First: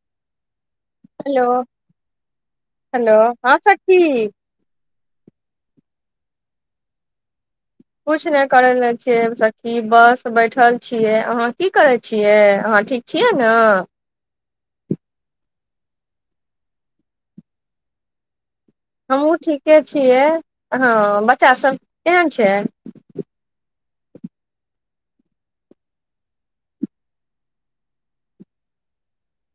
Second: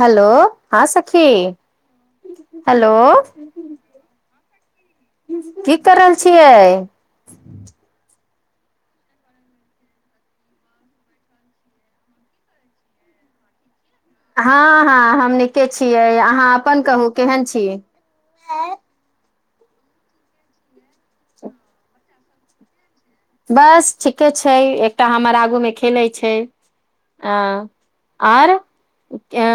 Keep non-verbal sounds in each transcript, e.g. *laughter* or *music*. Hello हँ सखी hello hello हँ सखी की कर रहल छियै किछु नहि करि रहल छियै बस बैठल छियै अहाँ की करै छियै अहाँ ठीक छियै ने हँ हँ हम नीके छियै अहाँ अपन कहू केहन छी हमहुँ ठीके छियै। हँ बच्चा सब केम छै बस ठीके छै एकटा हमर आगूमे खेलैत छै अ आओर अ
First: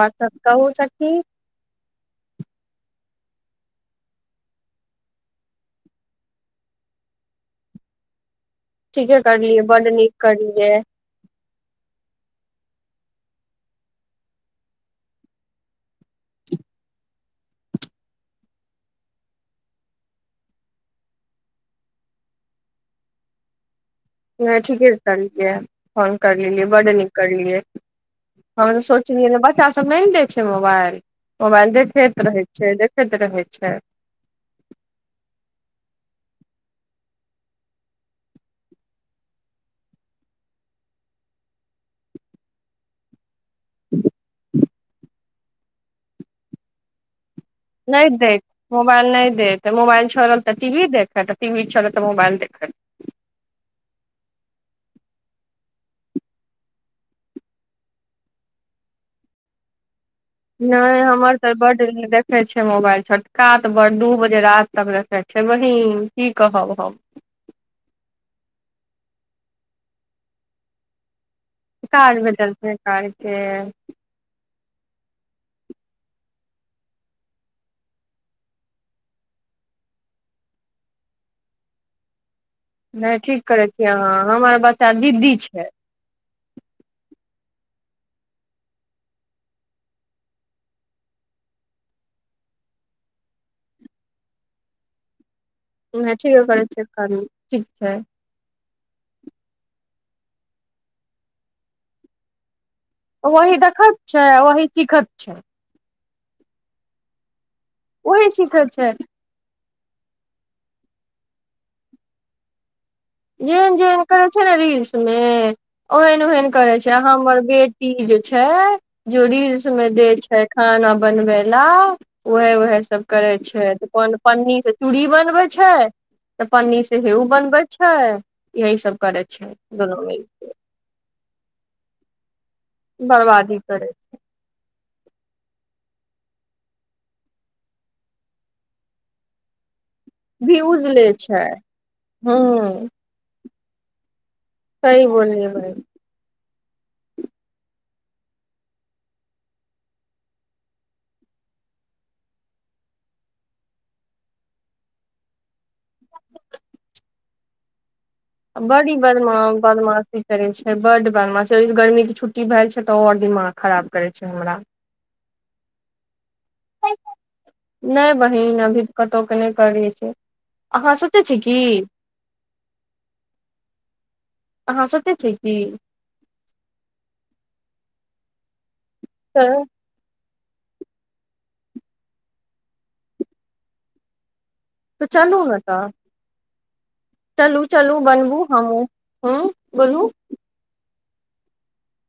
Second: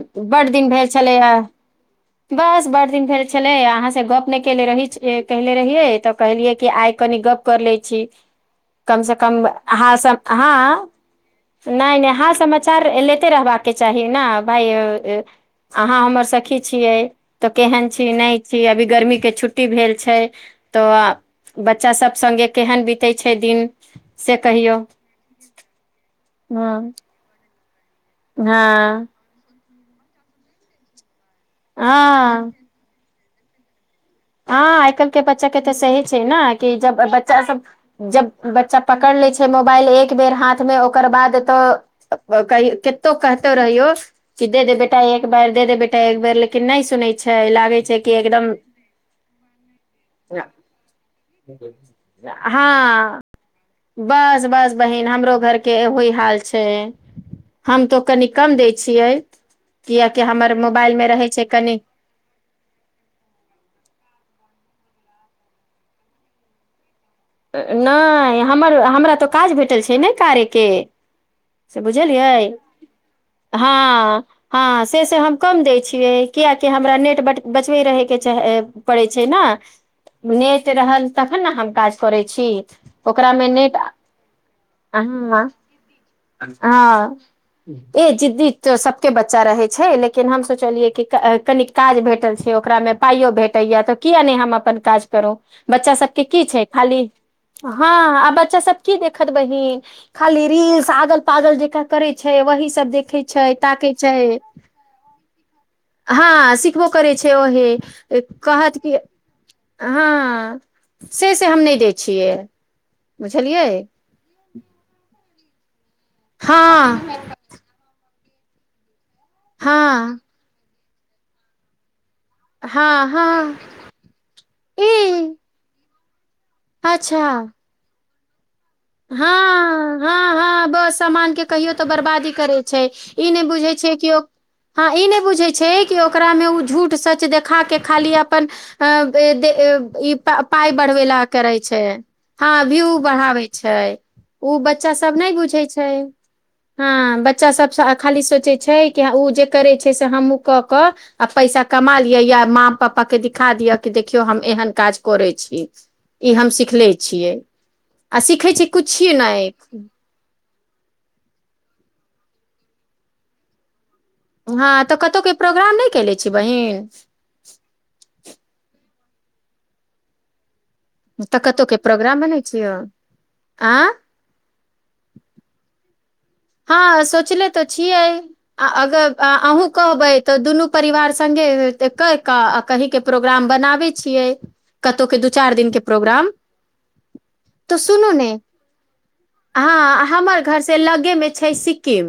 और सब बड्ड कहू दिन भेल सखी छलैए बस बड़ दिन भेल छलै अहाँसँ गप्प नहि कनेे रही कहनेे रहियै तऽ कहलियै कि आइ कनि गप्प कर लैत छी कम से ठीके कम करलियै बड अहा नीक सभ हँ करलियै हँ नहि नहि हाल समाचार लेते रहबाक चाही ने भाय अहाँ हमर सखी छियै तऽ केहन छी नहि छी अभी गर्मी के छुट्टी भेल छै तऽ बच्चा सब सगे केहन बीते छै दिन से ह कहियौ ठीके करलियै फोन कर लेलियै बड हँ नीक करलियै हमे तऽ हँ सोचलियै ने ब अच्छा सब नहि दै छै मोबाइल मोबाइल देखैत हँ रहैैत छैय देखैत रहै छै हँ आइ काल्हि के बच्चा के तऽ सही छै ने कि जब बच्चा सब जब बच्चा पकड़ लै छै मोबाइल एक बेर हाथ मे ओकर बाद तऽ कतो कतो रहीयो किधे दे बैठे एक बार दे बेटा एक बार लेकिन नहि सुनै छै लागै छै कि एकदम मोबाइल नहि दैत मोबाइल चलल तऽ टी वी देखत टी वी चलत तऽ मोबाइल देखत हँ बस बस बहिन हमरो घरके ओहि हाल छै हम तो कनि कम दै छियै कियकि हमर मोबाइल नहि मे रहै हमर छै त कनि बड देखने छ मोबाइल छोटका तऽ बडडूज जे रति तक रखे छै बहीन की कहब हम नहि हमर हमरा तऽ काज भेटल छै नहि कारयके से काज बुझलियै भेटल छै काज के हँ हँ से से हम कम देय छियै कियाकि हमरा नेट बचबे रहे के रहये पड़े छै ने नेट रहल तखन ने हम काज करय छी नहि ठीक ओकरामे करैत नेट छिये अहाँ हमर बच्चा दीदी हँ छै हँ ए जिद्दी तऽ सभके बच्चा रहैत छै लेकिन हम सोचलियै कि कन काज भेटल छै ओकरामे पाइयो भेटैएा तऽ किया नहि हम अपन काज करू बच्चा नहि सबके ठीके की करै छै छियै खाली करू ठीक हँ छै आब बच्चा सब की देखत बहिन खाली रील्स सागल पागल जेक करे छै वही सब देखे छै वही ताकै देखत छै वही सिखत छै हँ सिखबो करै छै ओहे वही सीखैत कहत छै कि हँ से से हम नहि दै छियै बुझलियै जेन जे करै छै ने रीलस मे ओहन ओहन हँ करे छै हमर बेटी जे छै जोड़ी सम दे हँ छै खान बनबै ल ओह उहे हँ सभ करै हँ छै तऽ को पन्नीसँ चूड़ी ई बनबै छै तऽ पनीर से हे अच्छा बनबै ह यही सब करै छै हँ दूनू मिल हँ केँ हँ बस सामान के कहियो तऽ बर्बादी करे छै ई नहि बुझै करै छैियै किओ हँ ई नहि बुझै छै कि ओकरामे ओ झूठ सच देखा के खाली अपन अ दे ई पााय व्यूज बढ़बे लै ला करे छै हँ भी हूँ उ बढ़ावे छै ओ बच्चा सही सब नहि बोललियै बुझै बहिन छै हँ बच्चास सभसँ खाली सोचै छै कि ओ जे करै छै से हमहूँ कऽ कऽ आ पैसा कमा लिअ या माँ पाप्पाकेँ दिखा दिअ कि देखियौ हम एहन काज करै छी ई हम सिख लै छियै आ सिखै छी बडी किछु बदमा नहि बदमाशी करै छै बड बदमाशी कर गरमी छूट्टी भेल छै तऽ और दिमाग खराब करै छै हमरा हँ तऽ कतहु के प्रोग्राम नहि केले छी बहिन नहि बहिन अभी कतहु के नहि करै छै अहाँ सोचै छी तऽ की कतहुके प्रोग्राम बनै छियै आँय अहाँ सोचै छिय की हँ सोचले तो छियै आ त तऽ अहूँ कहबै तऽ दुनू परिवार सङ्गे कहि कऽ आ कहीके प्रोग्राम बनाबैत छियै कतहु तऽ के दू चलू चारि ने दिन के तऽ प्रोग्राम चलू तऽ चलू सुनू ने बनबू हमहूँ हूँ ह बोलू हमर घर से लग के मैच छै सिक्किम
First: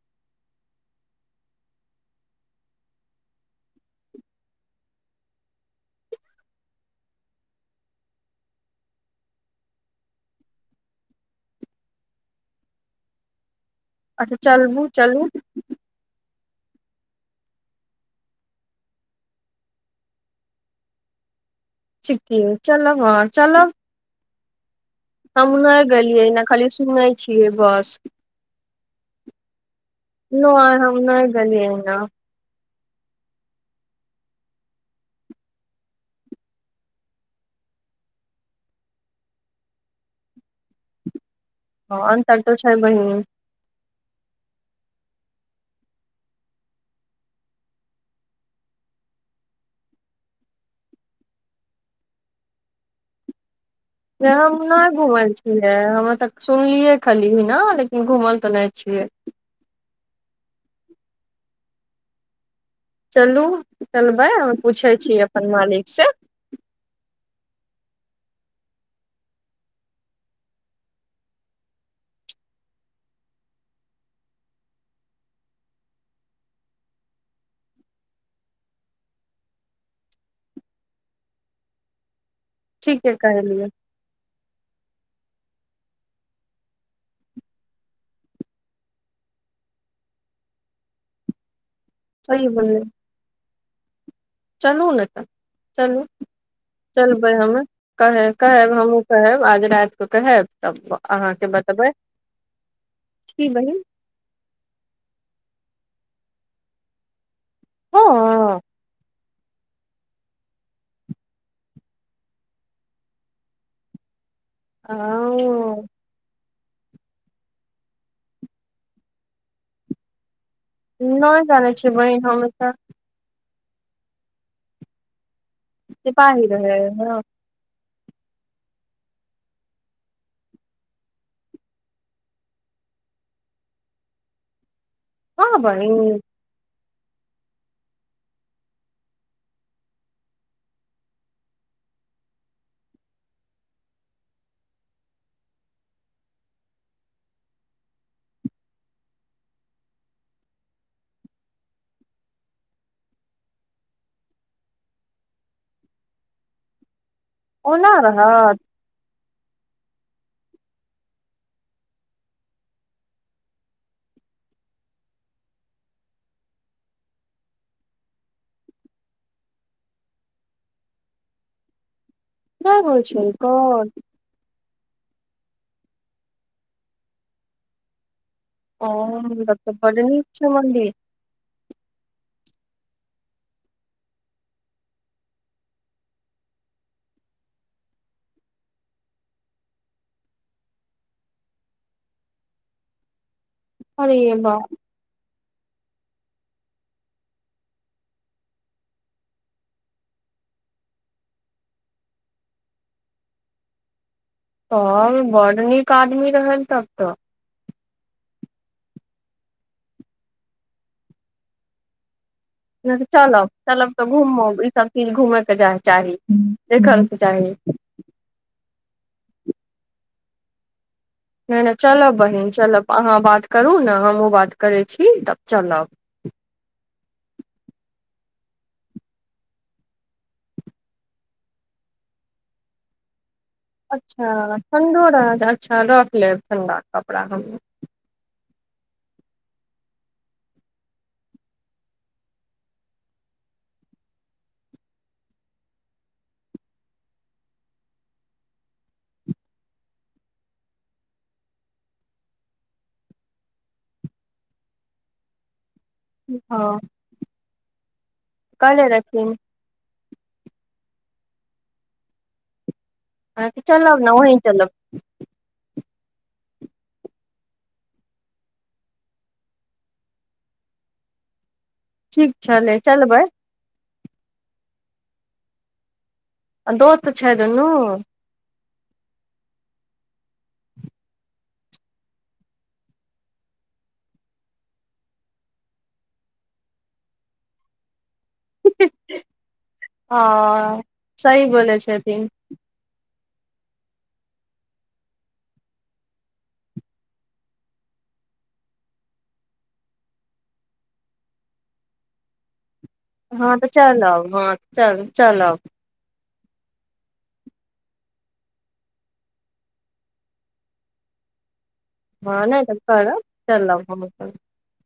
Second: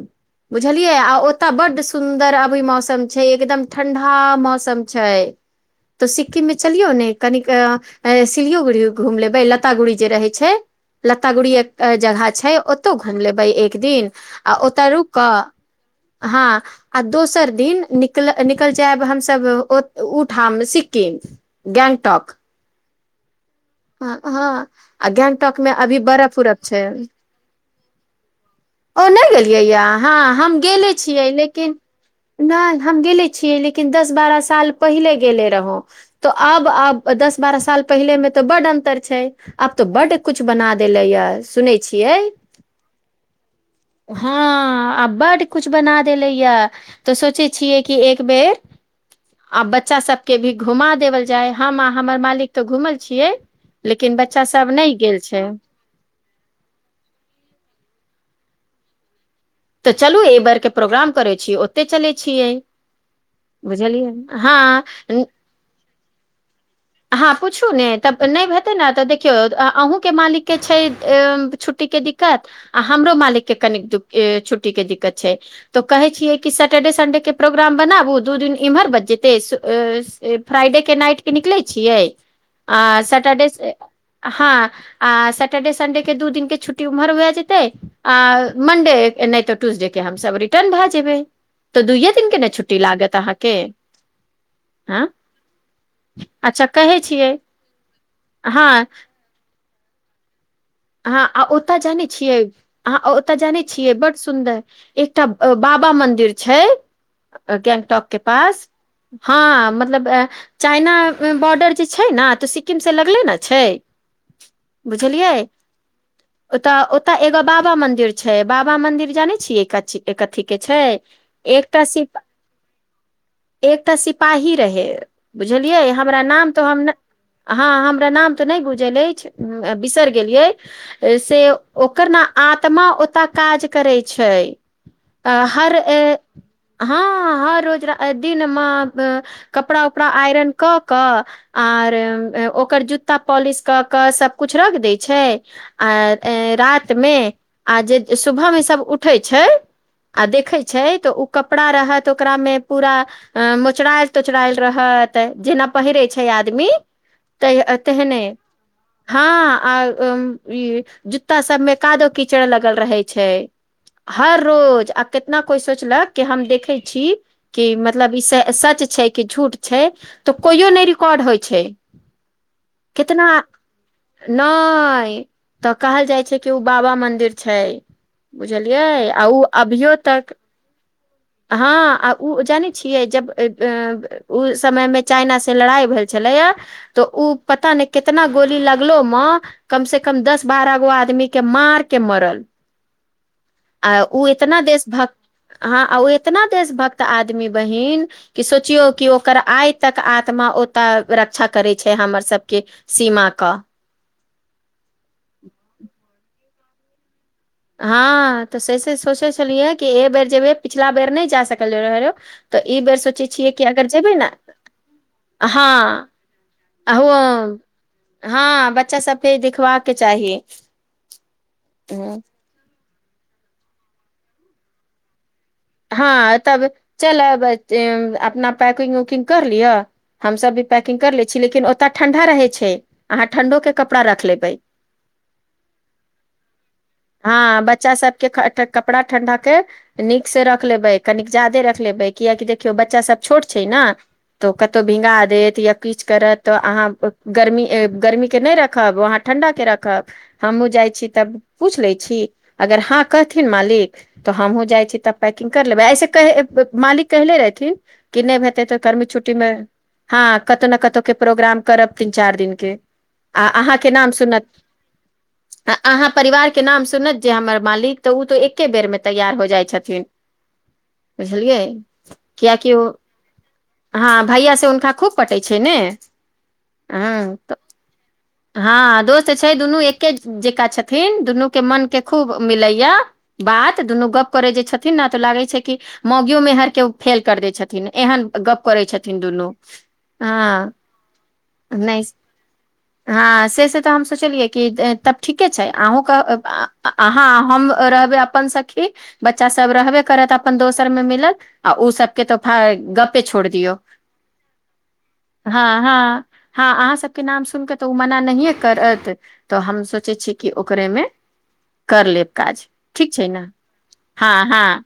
बुझलियै आ ओत बड सुन्दर अभी मौसम छै एकदम ठंडा मौसम छै तो सिक्किम मे चलियौ ने कनिक सिलोगुड़ी घूम लेबे लता गुड़ी जे रहे छै लता गुड़ी जगह छै ओतौ घूम लेबे एक दिन अच्छा आ चलबू ओतय रुक चलू कऽ हँ आ दोसर दिन निकल निकल जायब हमस उठाम सिक्किम गैंगटॉक सिक्किम चलअ हँ चल हँ आ हम गैंगटॉक मे नहि अभी बर्फ गेलियैना उरफ खाली छै सुनै छियै बस ओ नहि गेलियै यए हँ हम नहि गेले नहि छियै गेलियै लेकिन ने नहि हम गेले छियै लेकिन दस बारह साल पहिले गेले रहौ तो आब आब दस बारह साल पहिले में तऽ बडड अंतर छै आब तो बड कुछ बना देले ये सुनै हँ छियै अन त तो छाय बहिन हँ आ बड्ड किछु बना देलैए तऽ सोचै छियै कि एक बेर आ बच्चा सभके भी घुमा देवल जाय हम आ हमर मालिकके घूमल छियै लेकिन बच्चा हम सब नहि गेल घुमल छै छियै हमे तऽ सुनलियै खली ने लेकिन घुमल सुनै छियै तऽ चलू एहि बेर के प्रोग्राम करै छि यै ओते चले छियै चलू बुझलियै चलबै हम पूछै हँ छी अपन मालिक स हँ पूछू ने तब नहि हेते ने तऽ देखियौ अहूँ के मालिक के छै छुट्टी के दिक्कत आ हमरो मालिक के कन छुट्टी के दिक्कत छै तो कहे छियै कि सेटर्डे सडे छियै आ ठीके सटरडे कहलियै से हां आ सैटरडे संडे के दू दिन के छुट्टी उम्हर भए जेतै आ मनडे नहि तऽ ट्यूजडे के हमसब रिटर्न भय जेबै तऽ दुइये दिन के ने सही छुट्टी बोललियै लागत अहाँके चलू हँ ने तऽ चलू अच्छा कहै छियै चलबै हमे कहे हँ कहेब हमहुँ कहेब आ रात क कहब तब हँ आ अहाँके ओतऽ बतेबै जाने छियै अहां ओतय की जाने बहिन छियै बड सुन्दर एकटा बाबा मन्दिर मिर छैइ गेंगटोक के हँ पास हँ मतलब चाइना बॉर्डर जे छै ना तऽ सिक्किम से लगले न छैइ औ ओतऽ ओतय एगो बाबा मंदिर छै बाबा मंदिर जानै छियै कची एकथी नहि जानै छियै बहिन हम त एक तऽ सिपाही रहै बुझलियै हमरा सिपाही नाम तऽ रहे हमन हँ हं हम हमरा नाम तऽ नहि गुजल अछि बिसैर गेलिये से ओकर ने आत्मा ओतय काज करै छै आ हँ हर ये बहिन हँ हर रोज दिनमे कपड़ा उपड़ा आइरन कऽ कऽ आर ओकर जूत्ता पॉलिश कऽ कऽ सब कुछ रख दै छै आ रातिमे आ जे सुबहमे सब उठै छै आ देखै छै तऽ ओ कपड़ा रहत ओकरामे पूरा मोचरायल तोचरायल रहत जेना पहिरै छै आदमी त ओना तेहने रहत हँ आ अं ई जूता सबमे कादो कीचड़ लगल रहे छै हर रोज आ केतना कोइ सोचलक कि हम देखै छी कि मतलब ई सच छै कि झूठ छै तऽ कोइयो नई रिकॉर्ड होइ छै नहि होइ छै कोन हय तऽ कहल जाइ छै कि ओ बाबा मन्दिर छै बुझलियै आ ओ तब तऽ अभियो बड नीक तक छै मंदिर हां आ उ जानै छियै जब ओइ समय मे चाइना से लड़ाई भेल छलैय त उ पता ने केतना गोली लागलेमेंकम से कम दस बारह गो आदमी के मारके मरल आ अरे ओ इतना बाप देश भक्त हँ आ ओ इतना देशभक्त आदमी बहीन कि सोचियौ कि ओकर आइ तक आत्मा ओतय रक्षा करत छै हमर सभके सीमा क' तहन बड नीक आदमी रहल तब त्तऽ हँ तऽ से से सोचै छलियै कि एहि बेर जेबै पिछला बेर नहि जा सकलीय रहे रहे नहि त'चलब चलब तऽ घूमब इसभ चीज घूमयके जाय हँ चाही देखयके चाही बच् सभकेे देखबा के चाही नहि नहि हम्म। चलब बहिन चलब अहाँ बात करू न हमहुँ बात करै छी तब चलब हँ तब चलब अपना पैकिंग उकिंग कर लिअ हमसब भी पैकिग कर लय छी लेकिन ओतय ठंडा रहय छै अहाँ ठण्डो के कपड़ा रख लेबै अच्छा ठण्ढो रहत अच्छा रख लेब ठण्ढाके कपड़ा हम हँ बच्चा सबके ख- ठ- कपड़ा ठण्डा के नीक से रख लेबै कनिक जादे रख लेबै कियाकी देखियौ बच्चा सभ छोट छै ने तऽ कतहु भींगा देत या किछु करत तऽ अहाँ गर्मी गर्मीके नहि रखब अहाँ ठण्डाके रखब हमहुं जाइ छी तब पूछि लै छी अगर हँ कहथिन मालिक तऽ हमहुँ जाइ छी तब पैकिंग कर लेबै ऐसे कह हँ मालिक कहले रहथिन कि नहि हेते तऽ कहले गर्मी रहथिन छुट्टीमे हँ कतहु ने कतहु के प्रोग्राम करब तीन चारि दिन के आ हं तऽ अहाँके चलब ने नाम सुनत वंही चलब आ- अहाँ परिवार के नाम सुनत जे हमर मालिक तऽ ओ तऽ एके बेर मे तैयार हो जाइ छथिन बुझलियै ठीक कियकि छलै ओ चलबै हँ भैया से हुनका खूब पटय छै ने दोस्त छै हँ तऽ दुनू हँ दोस्त छै दुनू एके जकां छथिन दुनूके मनके खूब मिलैया बात दुनू गप करय जे छथिन तऽ लागै छै कि मौगियो मेहर के ओ फेल कर दै छथिन एहन गप करै छथिन दुनू हँ सही बोलै नहि छथिन हँ से से तऽ हम सोचलियै कि तब ठीके छै अहूँ के अहाँ आ हम रहबय अपन सखी बच्चा सब रहबे करत अपन दोसरमे मिलल आ ओ सब के त भाय गप हँ तऽ चलब हँ चल चलब हँ हँ हँ अहाँसभके नाम सुनि कऽ तऽ ओ मना नहिए करत तऽ हम सोचै छिय ओकरेमे कर लेब हँ नहि काज तऽ ठीक करब छै ने चलब हम सब हँ हँ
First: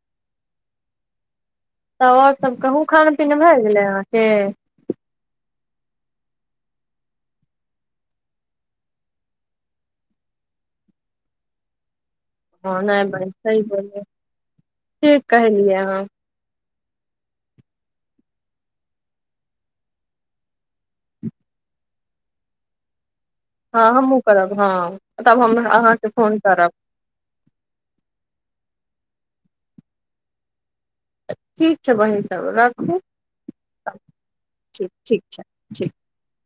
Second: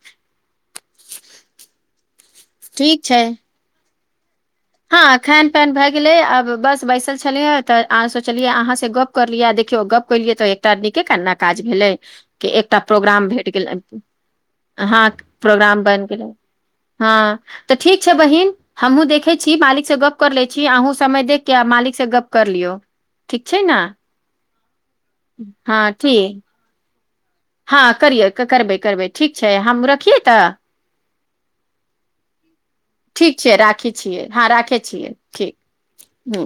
त *unintelligible* सब कहूँ ठीक खान छै पीने भए गेलै हं *unintelligible* हँ खैान पन भए गेलै आब बस बैसल छलियै तऽ आ सोचलियै अहाँ से गप्प करलियै देखियौ गप्प केलियै तऽ एकटा आ नीके कन्ना काज भेलै के एकटा हँ नहि प्रोग्राम बहिन भेट सही गेलै बोललियै हहा ठीक कहलियै प्रोग्राम अहाँ बनि गेलै हँ तऽ ठीक छै बहिन हमहुूँ देखै छी छी मालिक से गप्प कर ले छी अहूँ समय देख के मालिक से गप्प कर लियौ ठीक छै ने हँ हमँ करब हँ तब हम हँ अहाँके फोन ठीक करब हँ करियै करबै करबै ठीक छै हम रखियै तऽ ठीक छै बहिन तब राख ठीक छै राखे छियै हँ राखे छियै ठीक ह